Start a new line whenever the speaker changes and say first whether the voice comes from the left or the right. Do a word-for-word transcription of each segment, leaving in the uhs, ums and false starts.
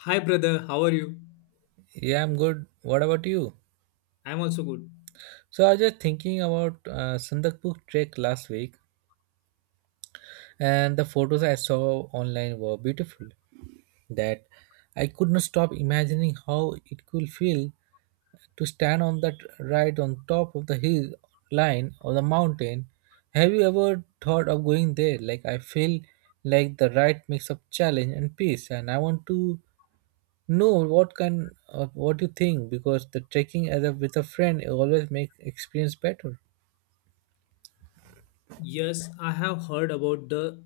left: Hi, brother. How are you?
right: Yeah, I'm good. What about you?
left: I'm also good.
right: So I was just thinking about uh, Sandakpur trek last week, and the photos I saw online were beautiful. That I could not stop imagining how it could feel to stand on that right on top of the hill line or the mountain. Have you ever thought of going there? Like I feel like the ride makes up challenge and peace, and I want to no, what can uh, what do you think? Because the trekking as a with a friend always make experience better.
left: Yes, I have heard about the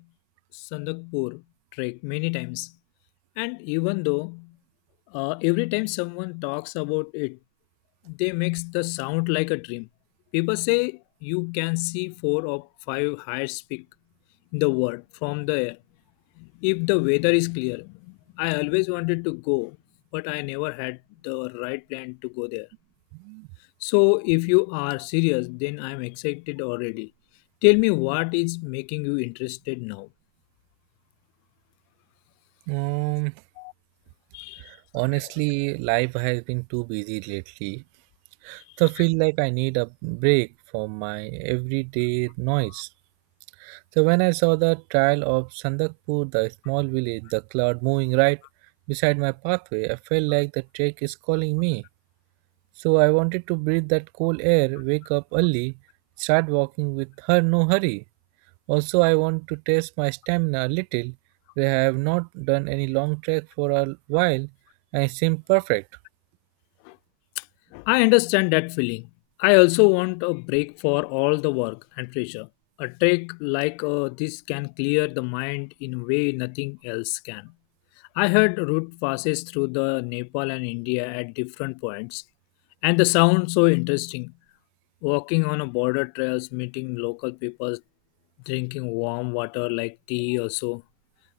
left: Sandakpur trek many times, and even though uh, every time someone talks about it, they makes the sound like a dream. People say you can see four or five highest peak in the world from the air if the weather is clear. I always wanted to go, but I never had the right plan to go there. So, if you are serious, then I'm excited already. Tell me what is making you interested now.
right: Um, Honestly, life has been too busy lately, so I feel like I need a break from my everyday noise. So when I saw the trail of Sandakpur, the small village, the cloud moving right beside my pathway, I felt like the trek is calling me. So I wanted to breathe that cool air, wake up early, start walking with her no hurry. Also, I want to test my stamina a little, where I have not done any long trek for a while and it seemed perfect.
left: I understand that feeling. I also want a break for all the work and pressure. A trek like uh, this can clear the mind in a way nothing else can. I heard route passes through the Nepal and India at different points, and the sound so interesting. Walking on a border trails, meeting local people, drinking warm water like tea or so.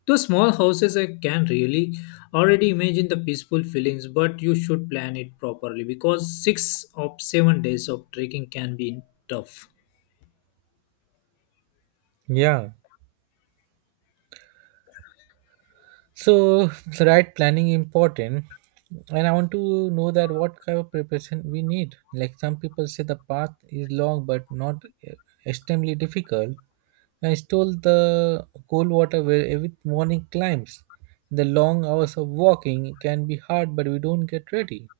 left: Those small houses I can really already imagine the peaceful feelings, but you should plan it properly because six or seven days of trekking can be tough.
right: Yeah. So, so right planning important. And I want to know that what kind of preparation we need. Like some people say the path is long but not eh, extremely difficult. I stole the cold water where every morning climbs. The long hours of walking can be hard, but we don't get ready.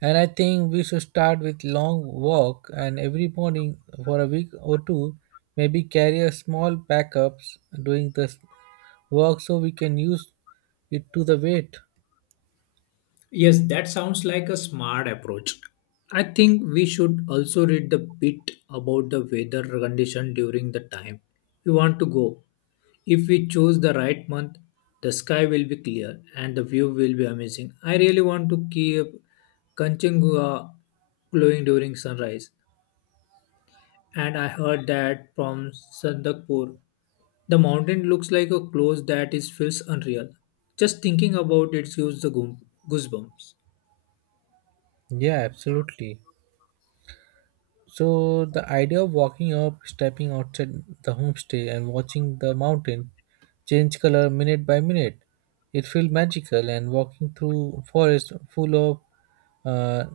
right: And I think we should start with long walk and every morning for a week or two, maybe carry a small backups doing this work so we can use it to the weight.
left: Yes, that sounds like a smart approach. I think we should also read the bit about the weather condition during the time we want to go. If we choose the right month, the sky will be clear and the view will be amazing. I really want to keep Kanchenjunga glowing during sunrise. And I heard that from Sandakpur, the mountain looks like a clothes that is feels unreal. Just thinking about it gives the goom- goosebumps.
right: Yeah, absolutely. So the idea of walking up, stepping outside the homestay and watching the mountain change color minute by minute, it feels magical and walking through forest full of uh,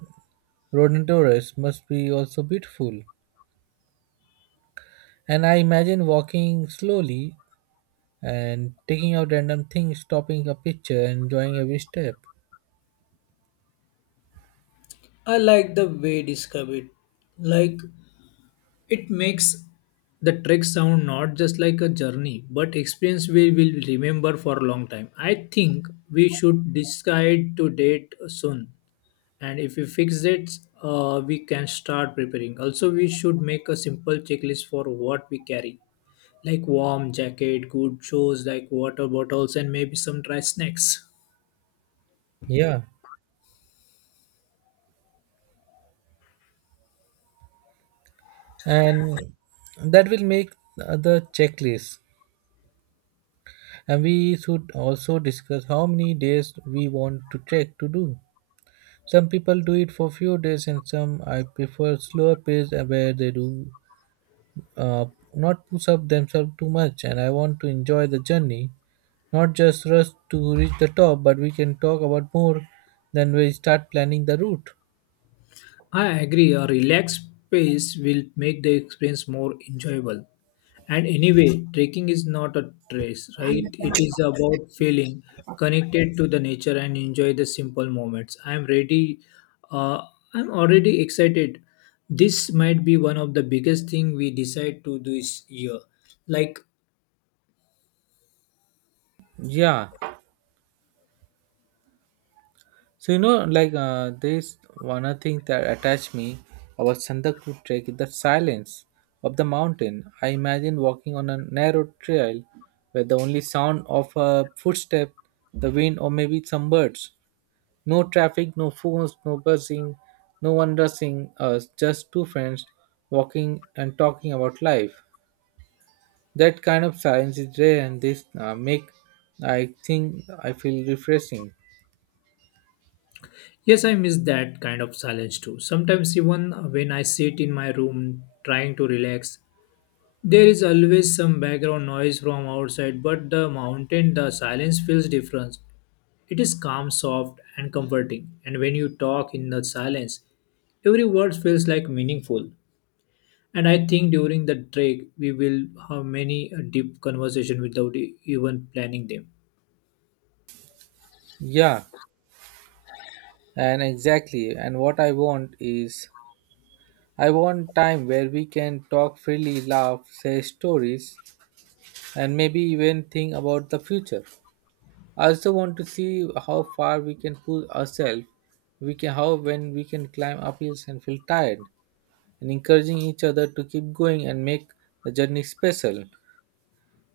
right: rhododendrons must be also beautiful. And I imagine walking slowly and taking out random things, stopping a picture, enjoying every step.
left: I like the way you describe it. Like it makes the trek sound not just like a journey, but experience we will remember for a long time. I think we should decide to date soon, and if we fix it, uh, we can start preparing. Also, we should make a simple checklist for what we carry, like warm jacket, good shoes, like water bottles, and maybe some dry snacks.
right: Yeah, and that will make uh, the checklist. And we should also discuss how many days we want to trek to do. Some people do it for few days, and some I prefer slower pace uh, where they do uh, not push up themselves too much. And I want to enjoy the journey, not just rush to reach the top, but we can talk about more than we start planning the route.
left: I agree. A relaxed pace will make the experience more enjoyable. And anyway, trekking is not a trace, right? It is about feeling connected to the nature and enjoy the simple moments. I am ready. Uh, I'm already excited. This might be one of the biggest thing we decide to do this year. Like,
right: Yeah. So you know, like uh, there's one other thing that attached me about Sandaku trek is the silence of the mountain. I imagine walking on a narrow trail where the only sound of a footstep, the wind, or maybe some birds. No traffic, no phones, no buzzing, no one rushing us. Just two friends walking and talking about life. That kind of science is rare, and this uh, make I think I feel refreshing.
left: yes, I miss that kind of silence too. Sometimes even when I sit in my room trying to relax, there is always some background noise from outside. But the mountain, the silence feels different. It is calm, soft, and comforting, and when you talk in the silence, every word feels like meaningful. And I think during the trek, we will have many uh, deep conversation without e- even planning them.
right: Yeah, and exactly. And what I want is I want time where we can talk freely, laugh, share stories, and maybe even think about the future. I also want to see how far we can push ourselves. We can how when we can climb up hills and feel tired, and encouraging each other to keep going and make the journey special.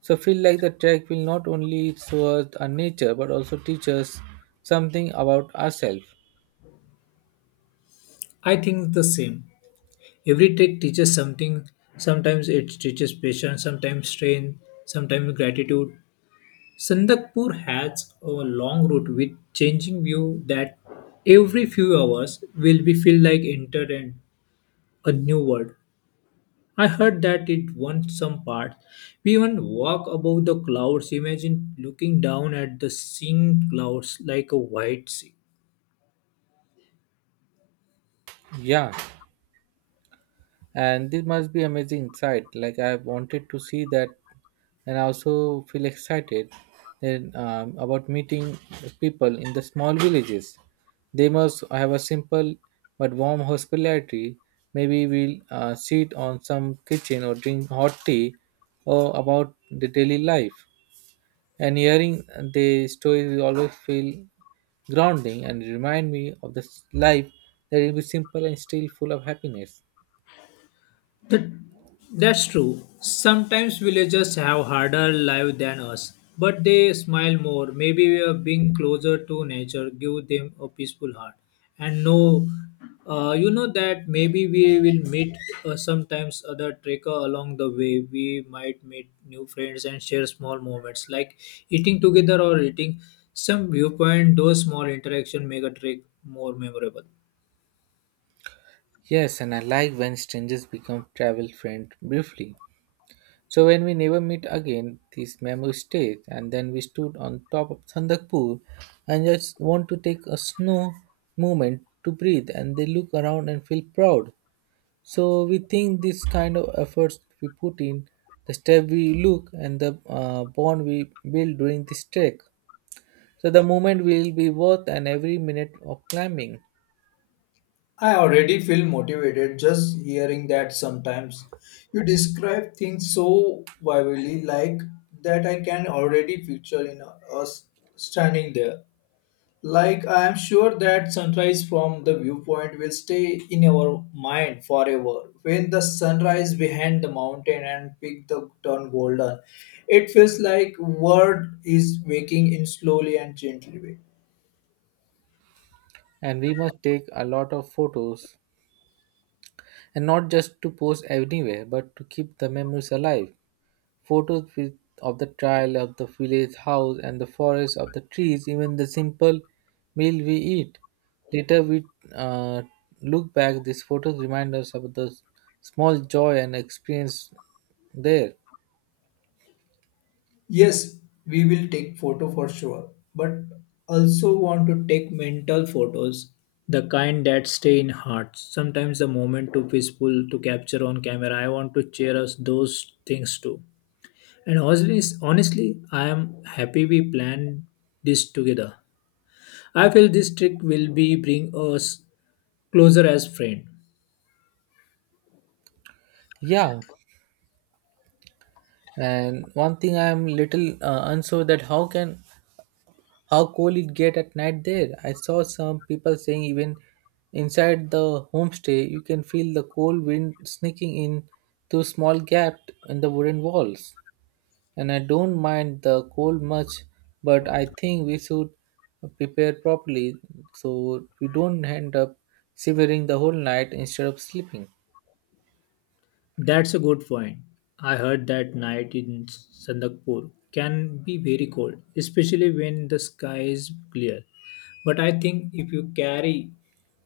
right: So feel like the trek will not only show us our nature but also teach us something about ourselves.
left: I think the same. Every trek teaches something. Sometimes it teaches patience, sometimes strength, sometimes gratitude. Sandakpur has a long route with changing view that every few hours will be feel like entered in a new world. I heard that it won some parts. We even walk above the clouds. Imagine looking down at the seeing clouds like a white sea.
right: Yeah, and this must be amazing sight. Like I have wanted to see that, and I also feel excited and, um, about meeting people in the small villages. They must have a simple but warm hospitality. Maybe we'll uh, sit on some kitchen or drink hot tea or about the daily life. And hearing the stories always feel grounding and remind me of this life that it is simple and still full of happiness.
left: That's true. Sometimes villagers have harder life than us, but they smile more. Maybe we are being closer to nature, give them a peaceful heart, and know, uh, you know that maybe we will meet uh, sometimes other trekker along the way. We might meet new friends and share small moments like eating together or eating some viewpoint. Those small interaction make a trek more memorable.
right: Yes, and I like when strangers become travel friends briefly. So when we never meet again, these memories stay. And then we stood on top of Sandakpur and just want to take a snow moment to breathe. And they look around and feel proud. So we think this kind of efforts we put in, the step we look and the uh, bond we build during this trek. So the moment will be worth and every minute of climbing.
left: I already feel motivated just hearing that sometimes. You describe things so vividly like that I can already picture in us standing there. Like I am sure that sunrise from the viewpoint will stay in our mind forever. When the sunrise behind the mountain and peak the turn golden, it feels like world is waking in slowly and gently way.
right: And we must take a lot of photos and not just to post anywhere but to keep the memories alive. Photos with, of the trail, of the village house and the forest, of the trees, even the simple meal we eat. Later we uh, look back, these photos remind us of the small joy and experience there.
left: Yes, we will take photo for sure, but also want to take mental photos, the kind that stay in hearts. Sometimes the moment too peaceful to capture on camera. I want to share us those things too. And honestly, honestly, I am happy we planned this together. I feel this trip will be bring us closer as friend.
right: Yeah, and one thing I am little uh, unsure that how can how cold it get at night there. I saw some people saying even inside the homestay you can feel the cold wind sneaking in through small gap in the wooden walls. And I don't mind the cold much, but I think we should prepare properly so we don't end up shivering the whole night instead of sleeping.
left: That's a good point. I heard that night in Sandakpur can be very cold, especially when the sky is clear. But I think if you carry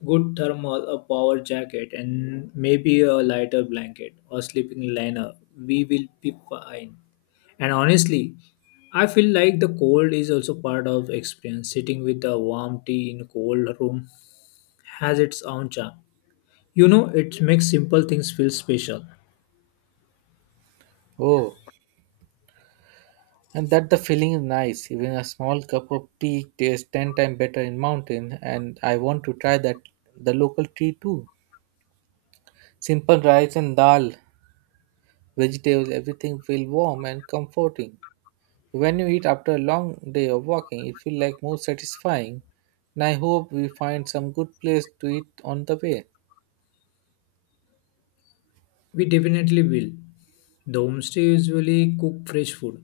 left: good thermal, a power jacket, and maybe a lighter blanket or sleeping liner, we will be fine. And honestly, I feel like the cold is also part of experience. Sitting with a warm tea in a cold room has its own charm. You know, it makes simple things feel special.
right: Oh, and that the feeling is nice. Even a small cup of tea tastes ten times better in mountain, and I want to try that the local tea too. Simple rice and dal, vegetables, everything feel warm and comforting. When you eat after a long day of walking, it feels like more satisfying. And I hope we find some good place to eat on the way.
left: We definitely will. The homestay usually cook fresh food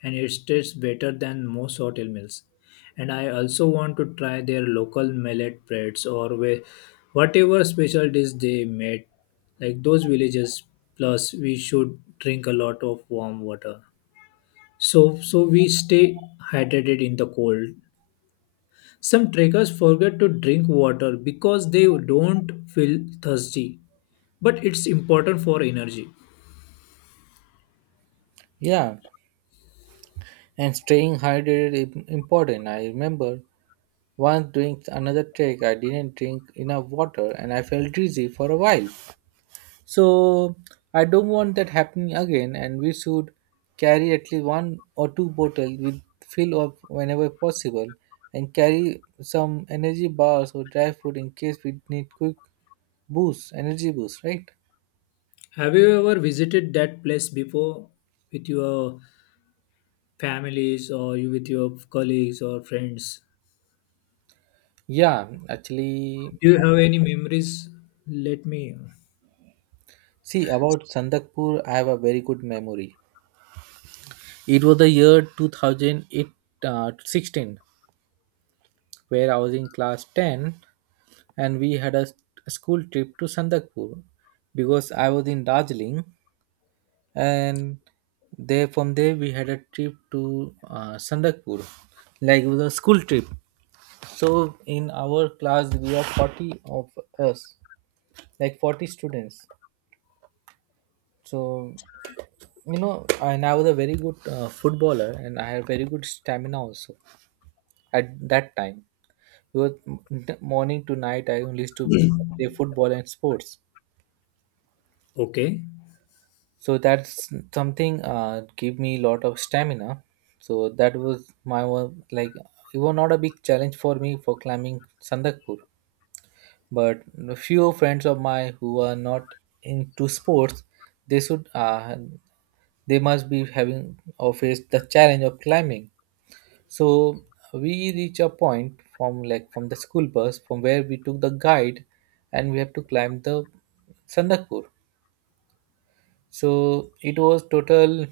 left: and it tastes better than most hotel meals. And I also want to try their local millet breads or wha- whatever special dish they made, like those villages. Plus, we should drink a lot of warm water. So, so we stay hydrated in the cold. Some trekkers forget to drink water because they don't feel thirsty, but it's important for energy.
right: Yeah, and staying hydrated is important. I remember once doing another trek, I didn't drink enough water and I felt dizzy for a while. So I don't want that happening again, and we should carry at least one or two bottles with fill up whenever possible, and carry some energy bars or dry food in case we need quick boost, energy boost, right?
left: Have you ever visited that place before with your families or you with your colleagues or friends?
right: Yeah, actually,
left: Do you have any memories? Let me.
right: see about Sandakpur, I have a very good memory. It was the year two thousand eight, uh, sixteen, where I was in class ten, and we had a, s- a school trip to Sandakpur because I was in Darjeeling, and there from there we had a trip to uh, Sandakpur, like it was a school trip. So in our class, we are forty of us, like forty students. So you know, and I was a very good uh, footballer, and I had very good stamina also at that time because m- morning to night I only used to play football and sports,
left: Okay,
right: so that's something uh, gave me a lot of stamina. So that was my one, like, it was not a big challenge for me for climbing Sandakpur, but a few friends of mine who are not into sports, they should uh, they must be having or face the challenge of climbing. So we reach a point from like from the school bus from where we took the guide, and we have to climb the Sandakpur. So it was total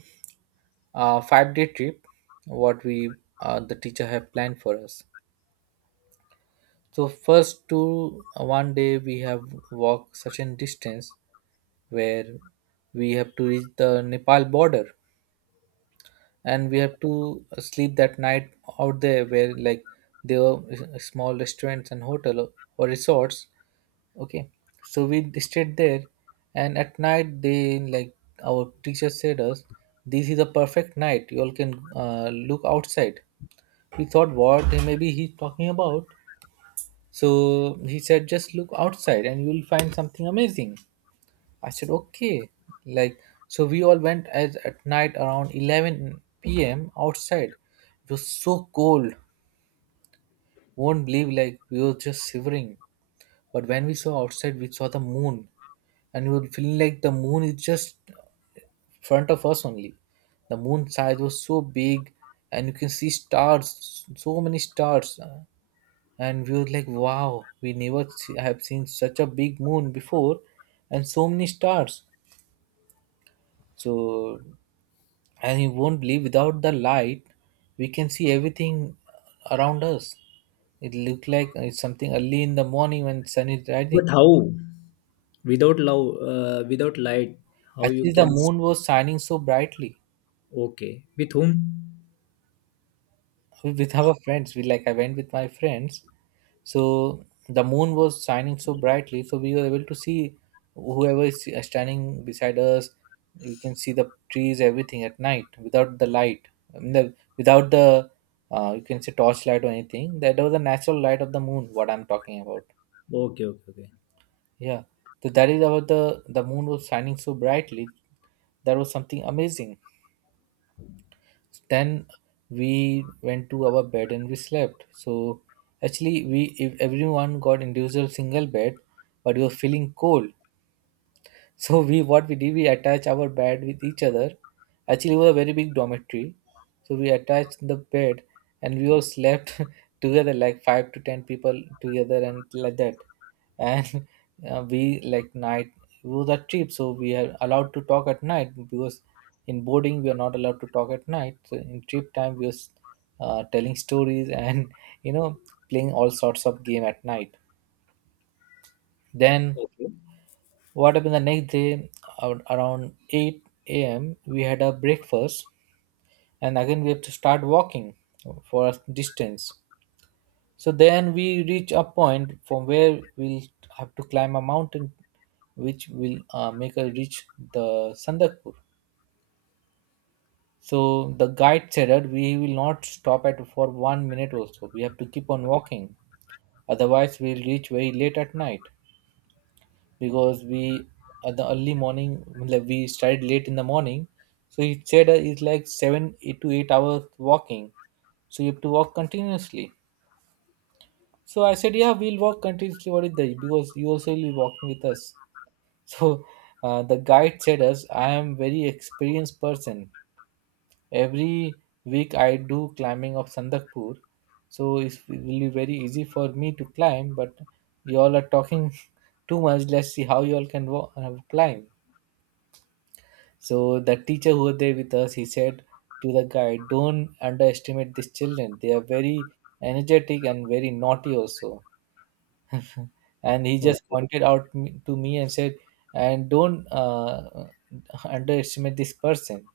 right: uh, five day trip what we uh, the teacher have planned for us. So first two uh, one day we have walked such a distance where we have to reach the Nepal border, and we have to sleep that night out there where, like, there were s- small restaurants and hotel or or resorts, okay. So we stayed there, and at night they like our teacher said us this is a perfect night, you all can uh, look outside. We thought what maybe he's talking about. So he said just look outside and you'll find something amazing. I said, okay. Like, so we all went as at night around eleven p m outside. It was so cold. Won't believe, like, we were just shivering. But when we saw outside, we saw the moon. And we were feeling like the moon is just front of us only. The moon size was so big. And you can see stars, so many stars. And we were like, wow, we never see, have seen such a big moon before. And so many stars. So, and you won't believe without the light we can see everything around us. It looked like it's something early in the morning when sun is rising.
left: but how? Without love, uh, without light, how you
right: Actually, the
left: can?
right: moon was shining so brightly.
left: Okay, with whom?
right: With our friends, we like I went with my friends, so the moon was shining so brightly, so we were able to see whoever is standing beside us. We can see the trees everything at night without the light. I mean, the, without the uh, you can say torchlight or anything. That was the natural light of the moon what I'm talking about.
left: Okay, okay, okay,
right: Yeah, so that is about the the moon was shining so brightly. That was something amazing. Then we went to our bed and we slept. So actually we, if everyone got individual single bed, but we were feeling cold, so we what we did we attach our bed with each other. Actually, it was a very big dormitory, so we attached the bed and we all slept together like five to ten people together and like that. And uh, we like night, it was a trip, so we are allowed to talk at night because in boarding we are not allowed to talk at night. So in trip time we was uh, telling stories and you know playing all sorts of game at night. Then
left: okay,
right: what happened the next day, ar- around eight a m we had a breakfast, and again we have to start walking for a distance. So then we reach a point from where we'll have to climb a mountain which will uh, make us reach the Sandakpur. So the guide said that we will not stop at for one minute also. We have to keep on walking. Otherwise we'll reach very late at night, because we, at the early morning, like we started late in the morning, so he said uh, it's like seven eight to eight hours walking, so you have to walk continuously. So I said, yeah, we'll walk continuously, what is that, because you also will be walking with us. So uh, the guide said us, I am very experienced person, every week I do climbing of Sandakpur, so it's- it will be very easy for me to climb, but you all are talking too much. Let's see how you all can walk, uh, climb. So the teacher who was there with us, he said to the guide, "Don't underestimate these children. They are very energetic and very naughty also." And he just
left: okay.
right: pointed out me- to me and said, "And don't uh, underestimate this person.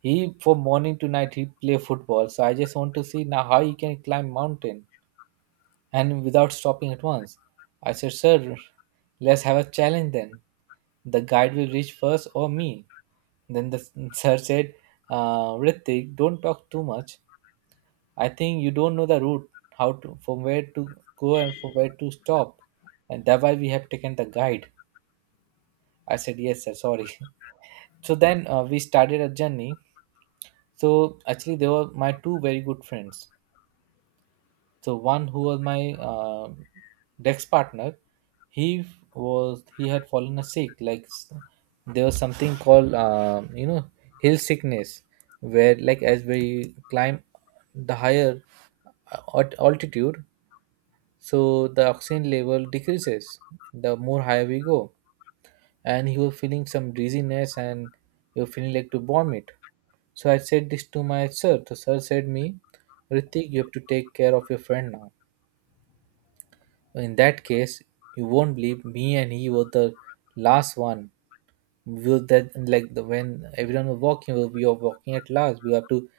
right: He from morning to night he play football. So I just want to see now how he can climb mountain and without stopping at once." I said, "Sir, let's have a challenge then. The guide will reach first or me." Then the sir said, uh, Ritik, don't talk too much. I think you don't know the route, how to, from where to go and from where to stop. And that why we have taken the guide. I said, yes, sir, sorry. So then uh, we started a journey. So actually, they were my two very good friends. So one who was my uh, Dex partner, he was he had fallen a sick. Like s- there was something called uh, you know hill sickness, where like as we climb the higher at altitude, so the oxygen level decreases the more higher we go, and he was feeling some dizziness and he was feeling like to vomit. So I said this to my sir. The sir said me, Ritik, you have to take care of your friend now, in that case, you won't believe me and he were the last one. We were that like the, when everyone was walking, we were walking at last. We have to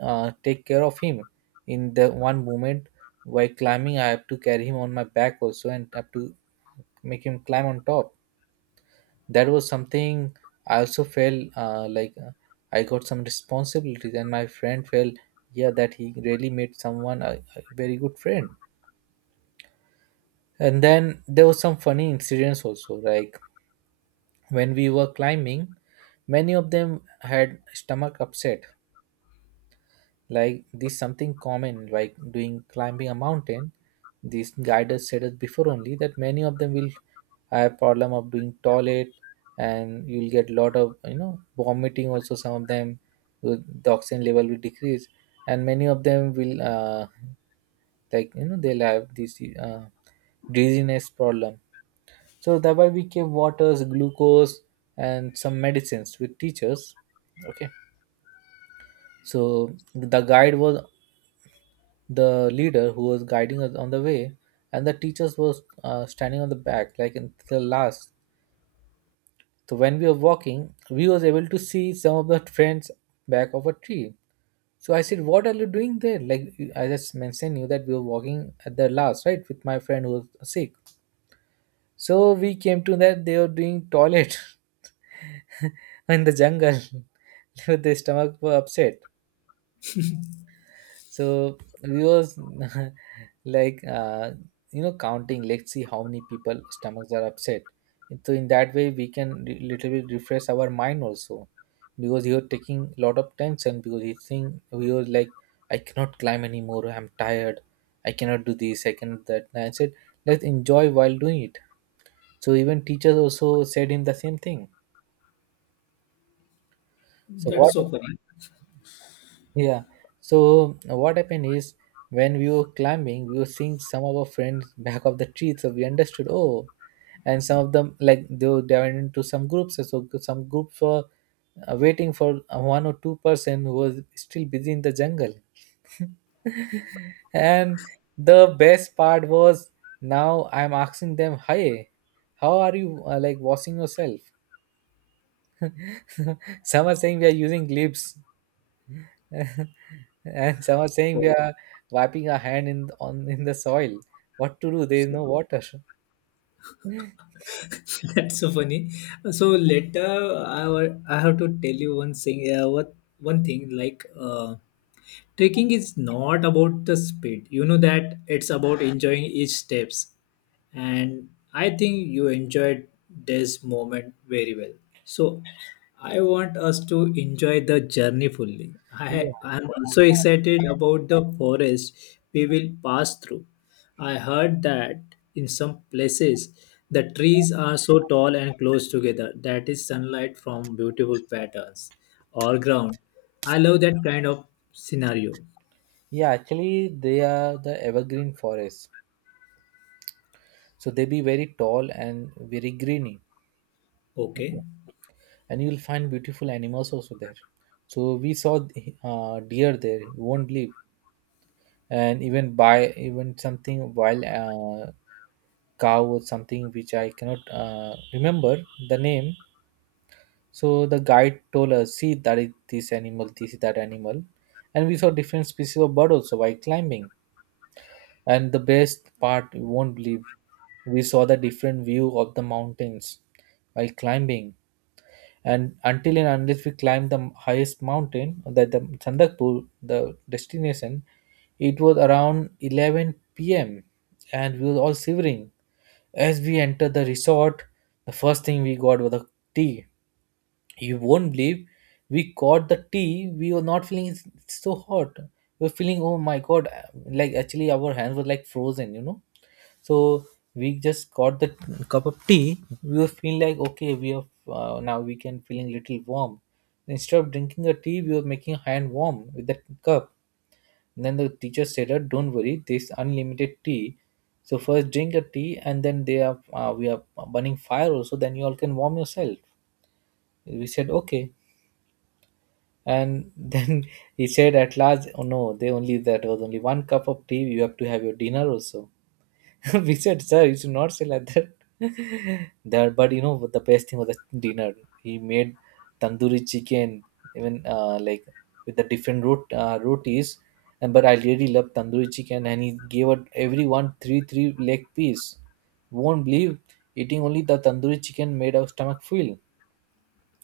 right: uh, take care of him. In the one moment while climbing, I have to carry him on my back also and have to make him climb on top. That was something I also felt uh, like uh, I got some responsibilities, and my friend felt, yeah, that he really made someone a, a very good friend. And then there was some funny incidents also, like when we were climbing, many of them had stomach upset. Like this something common, like doing climbing a mountain. These guiders said us before only that many of them will have problem of doing toilet, and you'll get lot of you know vomiting. Also, some of them will- the oxygen level will decrease, and many of them will, uh, like you know they'll have this uh, dizziness problem. So thereby we gave waters, glucose, and some medicines with teachers. Okay. So the guide was the leader who was guiding us on the way, and the teachers was uh, standing on the back, like in the last. So when we were walking, we was able to see some of the friends back of a tree. So I said, "What are you doing there?" Like I just mentioned you that we were walking at the last, right, with my friend who was sick. So we came to that they were doing toilet in the jungle with their stomach were upset. So we was like uh, you know counting. Let's see how many people stomachs are upset. So in that way we can re- little bit refresh our mind also, because you are taking a lot of tension, because you think we was like, I cannot climb anymore. I'm tired. I cannot do this. I cannot that. And I said, let's enjoy while doing it. So even teachers also said him the same thing. So
left: That's
right: what—
left: so funny.
right: yeah, so what happened is, when we were climbing we were seeing some of our friends back of the tree, so we understood, oh. And some of them, like they were they went into some groups, so some groups were uh, waiting for uh, one or two person who was still busy in the jungle. And the best part was, now I'm asking them, hi, how are you uh, like washing yourself? Some are saying, we are using lips. And some are saying, we
left: Oh,
right: are wiping our hand in on in the soil. What to do, there is no
left: so-
right: water.
left: That's so funny. So later, I wa- I have to tell you one thing. Uh, what one thing like. Uh, Trekking is not about the speed. You know that it's about enjoying each steps. And I think you enjoyed this moment very well. So I want us to enjoy the journey fully.
right: Yeah,
left: I am also excited about the forest we will pass through. I heard that in some places the trees are so tall and close together that is sunlight from beautiful patterns or ground. I love that kind of scenario.
right: yeah, actually they are the evergreen forests, so they be very tall and very greeny.
left: Okay.
right: Okay. And you'll find beautiful animals also there. So we saw uh, deer there, you won't believe. And even by even something wild, uh, cow or something which I cannot uh, remember the name. So the guide told us, see that is this animal, this is that animal. And we saw different species of bird also while climbing. And the best part, you won't believe, we saw the different view of the mountains while climbing. And until and unless we climb the highest mountain, that the Chandakpur, the destination, it was around eleven p m and we were all shivering. As we entered the resort, the first thing we got was a tea. You won't believe, we got the tea, we were not feeling it's it's so hot. We were feeling, oh my god, like actually our hands were like frozen you know So we just got the cup of tea, we were feeling like, okay, we are uh, now we can feeling little warm. Instead of drinking a tea we were making hand warm with the cup. Then the teacher said, "Uh, don't worry, this unlimited tea, so first drink a tea, and then they are uh, we are burning fire also, then you all can warm yourself." We said, okay. And then he said at last, oh no, they only that was only one cup of tea. You have to have your dinner also. We said, sir, you should not say like that. that, but you know what the best thing was, the dinner. He made tandoori chicken, even uh, like with the different rot- uh, rotis. And but I really love tandoori chicken, and he gave out everyone three three leg piece. Won't believe, eating only the tandoori chicken made our stomach full.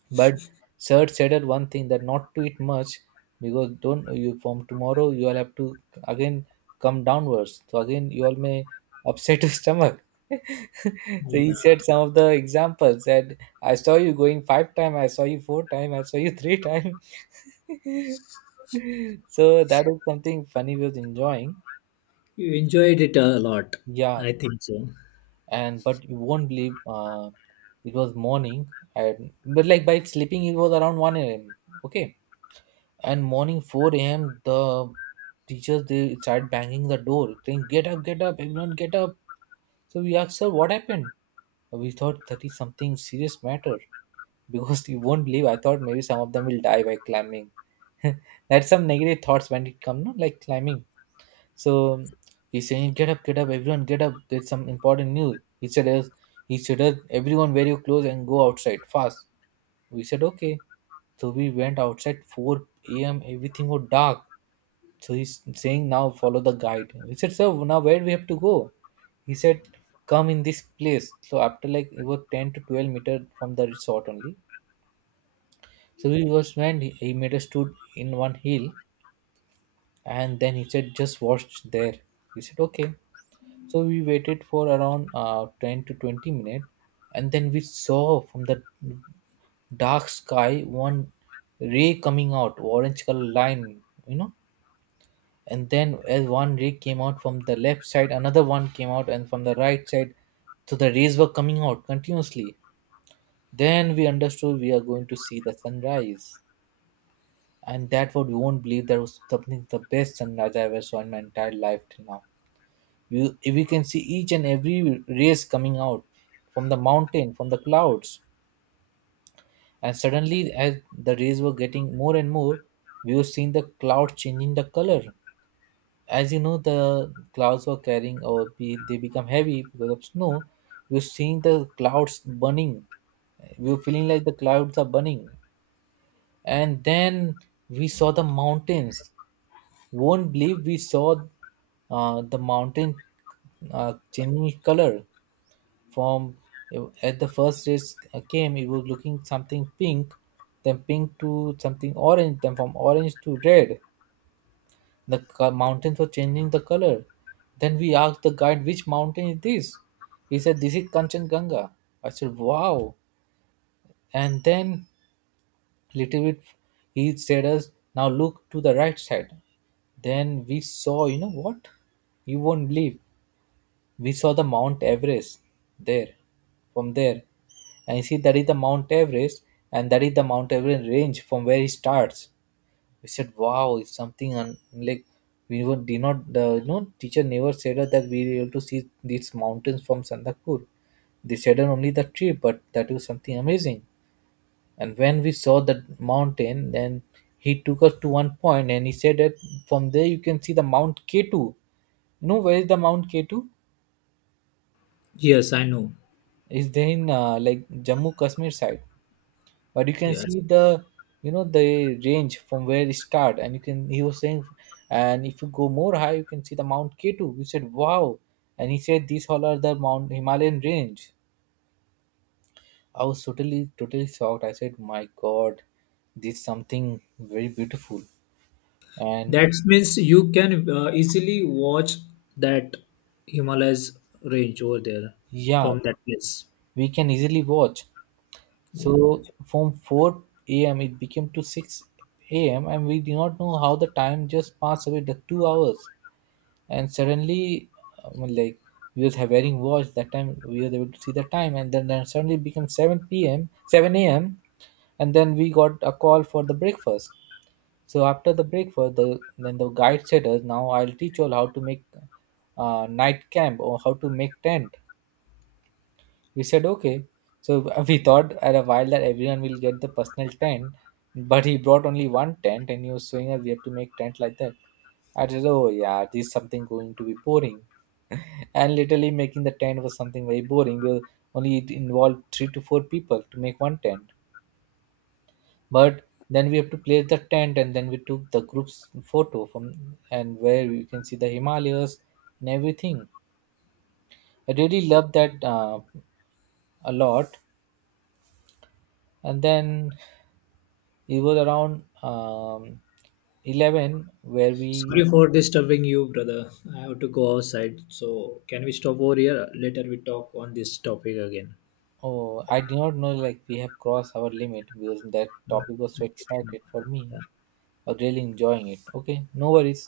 right: But sir said one thing, that not to eat much, because don't you from tomorrow you all have to again come downwards. So again you all may upset your stomach. So he said some of the examples that, I saw you going five time, I saw you four time, I saw you three time. So that is something funny we was enjoying.
left: You enjoyed it a lot.
right: Yeah,
left: I think so.
right: and but you won't believe uh, it was morning and but like by sleeping it was around one a m. Okay. And morning four a.m. the teachers they start banging the door saying, get up, get up, everyone get up. So we asked sir what happened, we thought that is something serious matter. Because you won't believe, I thought maybe some of them will die by climbing. That's some negative thoughts when it come, no, like climbing. So he's saying, get up, get up, everyone get up, there's some important news. he said us. He said us, everyone wear your clothes and go outside fast. We said, okay. So we went outside, four a.m. everything was dark, so he's saying, now follow the guide. We said, sir, now where we have to go? He said, come in this place. So after, like it was ten to twelve meter from the resort only. So we was when he, he made us stood in one hill, and then he said, just watch there. We said, okay. So we waited for around uh, ten to twenty minutes, and then we saw from the dark sky one ray coming out, orange color line, you know and then as one ray came out from the left side, another one came out and from the right side. So the rays were coming out continuously. Then we understood we are going to see the sunrise, and that what we won't believe, that was something the best sunrise I ever saw in my entire life till now. We, we can see each and every rays coming out from the mountain, from the clouds. And suddenly, as the rays were getting more and more, we were seeing the cloud changing the color. As you know, the clouds were carrying, or be, they become heavy because of snow. You're seeing the clouds burning, we were feeling like the clouds are burning. And then we saw the mountains. Won't believe we saw uh, the mountain uh, changing color from, at the first rays came, it was looking something pink, then pink to something orange, then from orange to red. The co- mountains were changing the color. Then we asked the guide, which mountain is this? He said, this is Kanchenjunga. I said, wow. And then, little bit, he said us, now look to the right side. Then we saw, you know what? You won't believe. We saw the Mount Everest there, from there. And you see, that is the Mount Everest, and that is the Mount Everest range from where it starts. We said, wow, it's something. And like we were, did not the you know teacher never said us that we were able to see these mountains from Sandakpur. They said us only the tree, but that was something amazing. And when we saw the mountain, then he took us to one point and he said that, from there you can see the Mount K two. You know where is the Mount K two?
left: Yes, I know.
right: Is there in uh, like Jammu Kashmir side, but you can
left: Yes.
right: see the, you know, the range from where it start, and you can, he was saying, and if you go more high, you can see the Mount K two. We said, wow. And he said, these all are the Mount Himalayan range. I was totally totally shocked. I said, my God, this is something very beautiful. And
left: That means you can uh, easily watch that Himalayas range over there
right: yeah,
left: from that place.
right: we can easily watch. So
left: Yeah.
right: from four a.m. it became to six a.m., and we do not know how the time just passed away, the two hours. And suddenly, um, like, we was having watch that time, we was able to see the time, and then, then suddenly it became seven p.m., seven a.m. And then we got a call for the breakfast. So after the breakfast, the then the guide said us, now I'll teach you all how to make uh, night camp, or how to make tent. We said, okay. So we thought at a while that everyone will get the personal tent, but he brought only one tent and he was showing us we have to make tent like that. I said, oh yeah, this is something going to be boring. And literally making the tent was something very boring. We'll Only it involved three to four people to make one tent. But then we have to place the tent, and then we took the group's photo from, and where you can see the Himalayas and everything. I really love that, uh, a lot. And then it was around um, eleven where we,
left: Sorry for disturbing you, brother. I have to go outside. So, can we stop over here? Later, we talk on this topic again.
right: oh, I did not know like we have crossed our limit because that topic was so
left: Okay.
right: excited for me.
left: Yeah.
right: I was really enjoying it. Okay, no worries.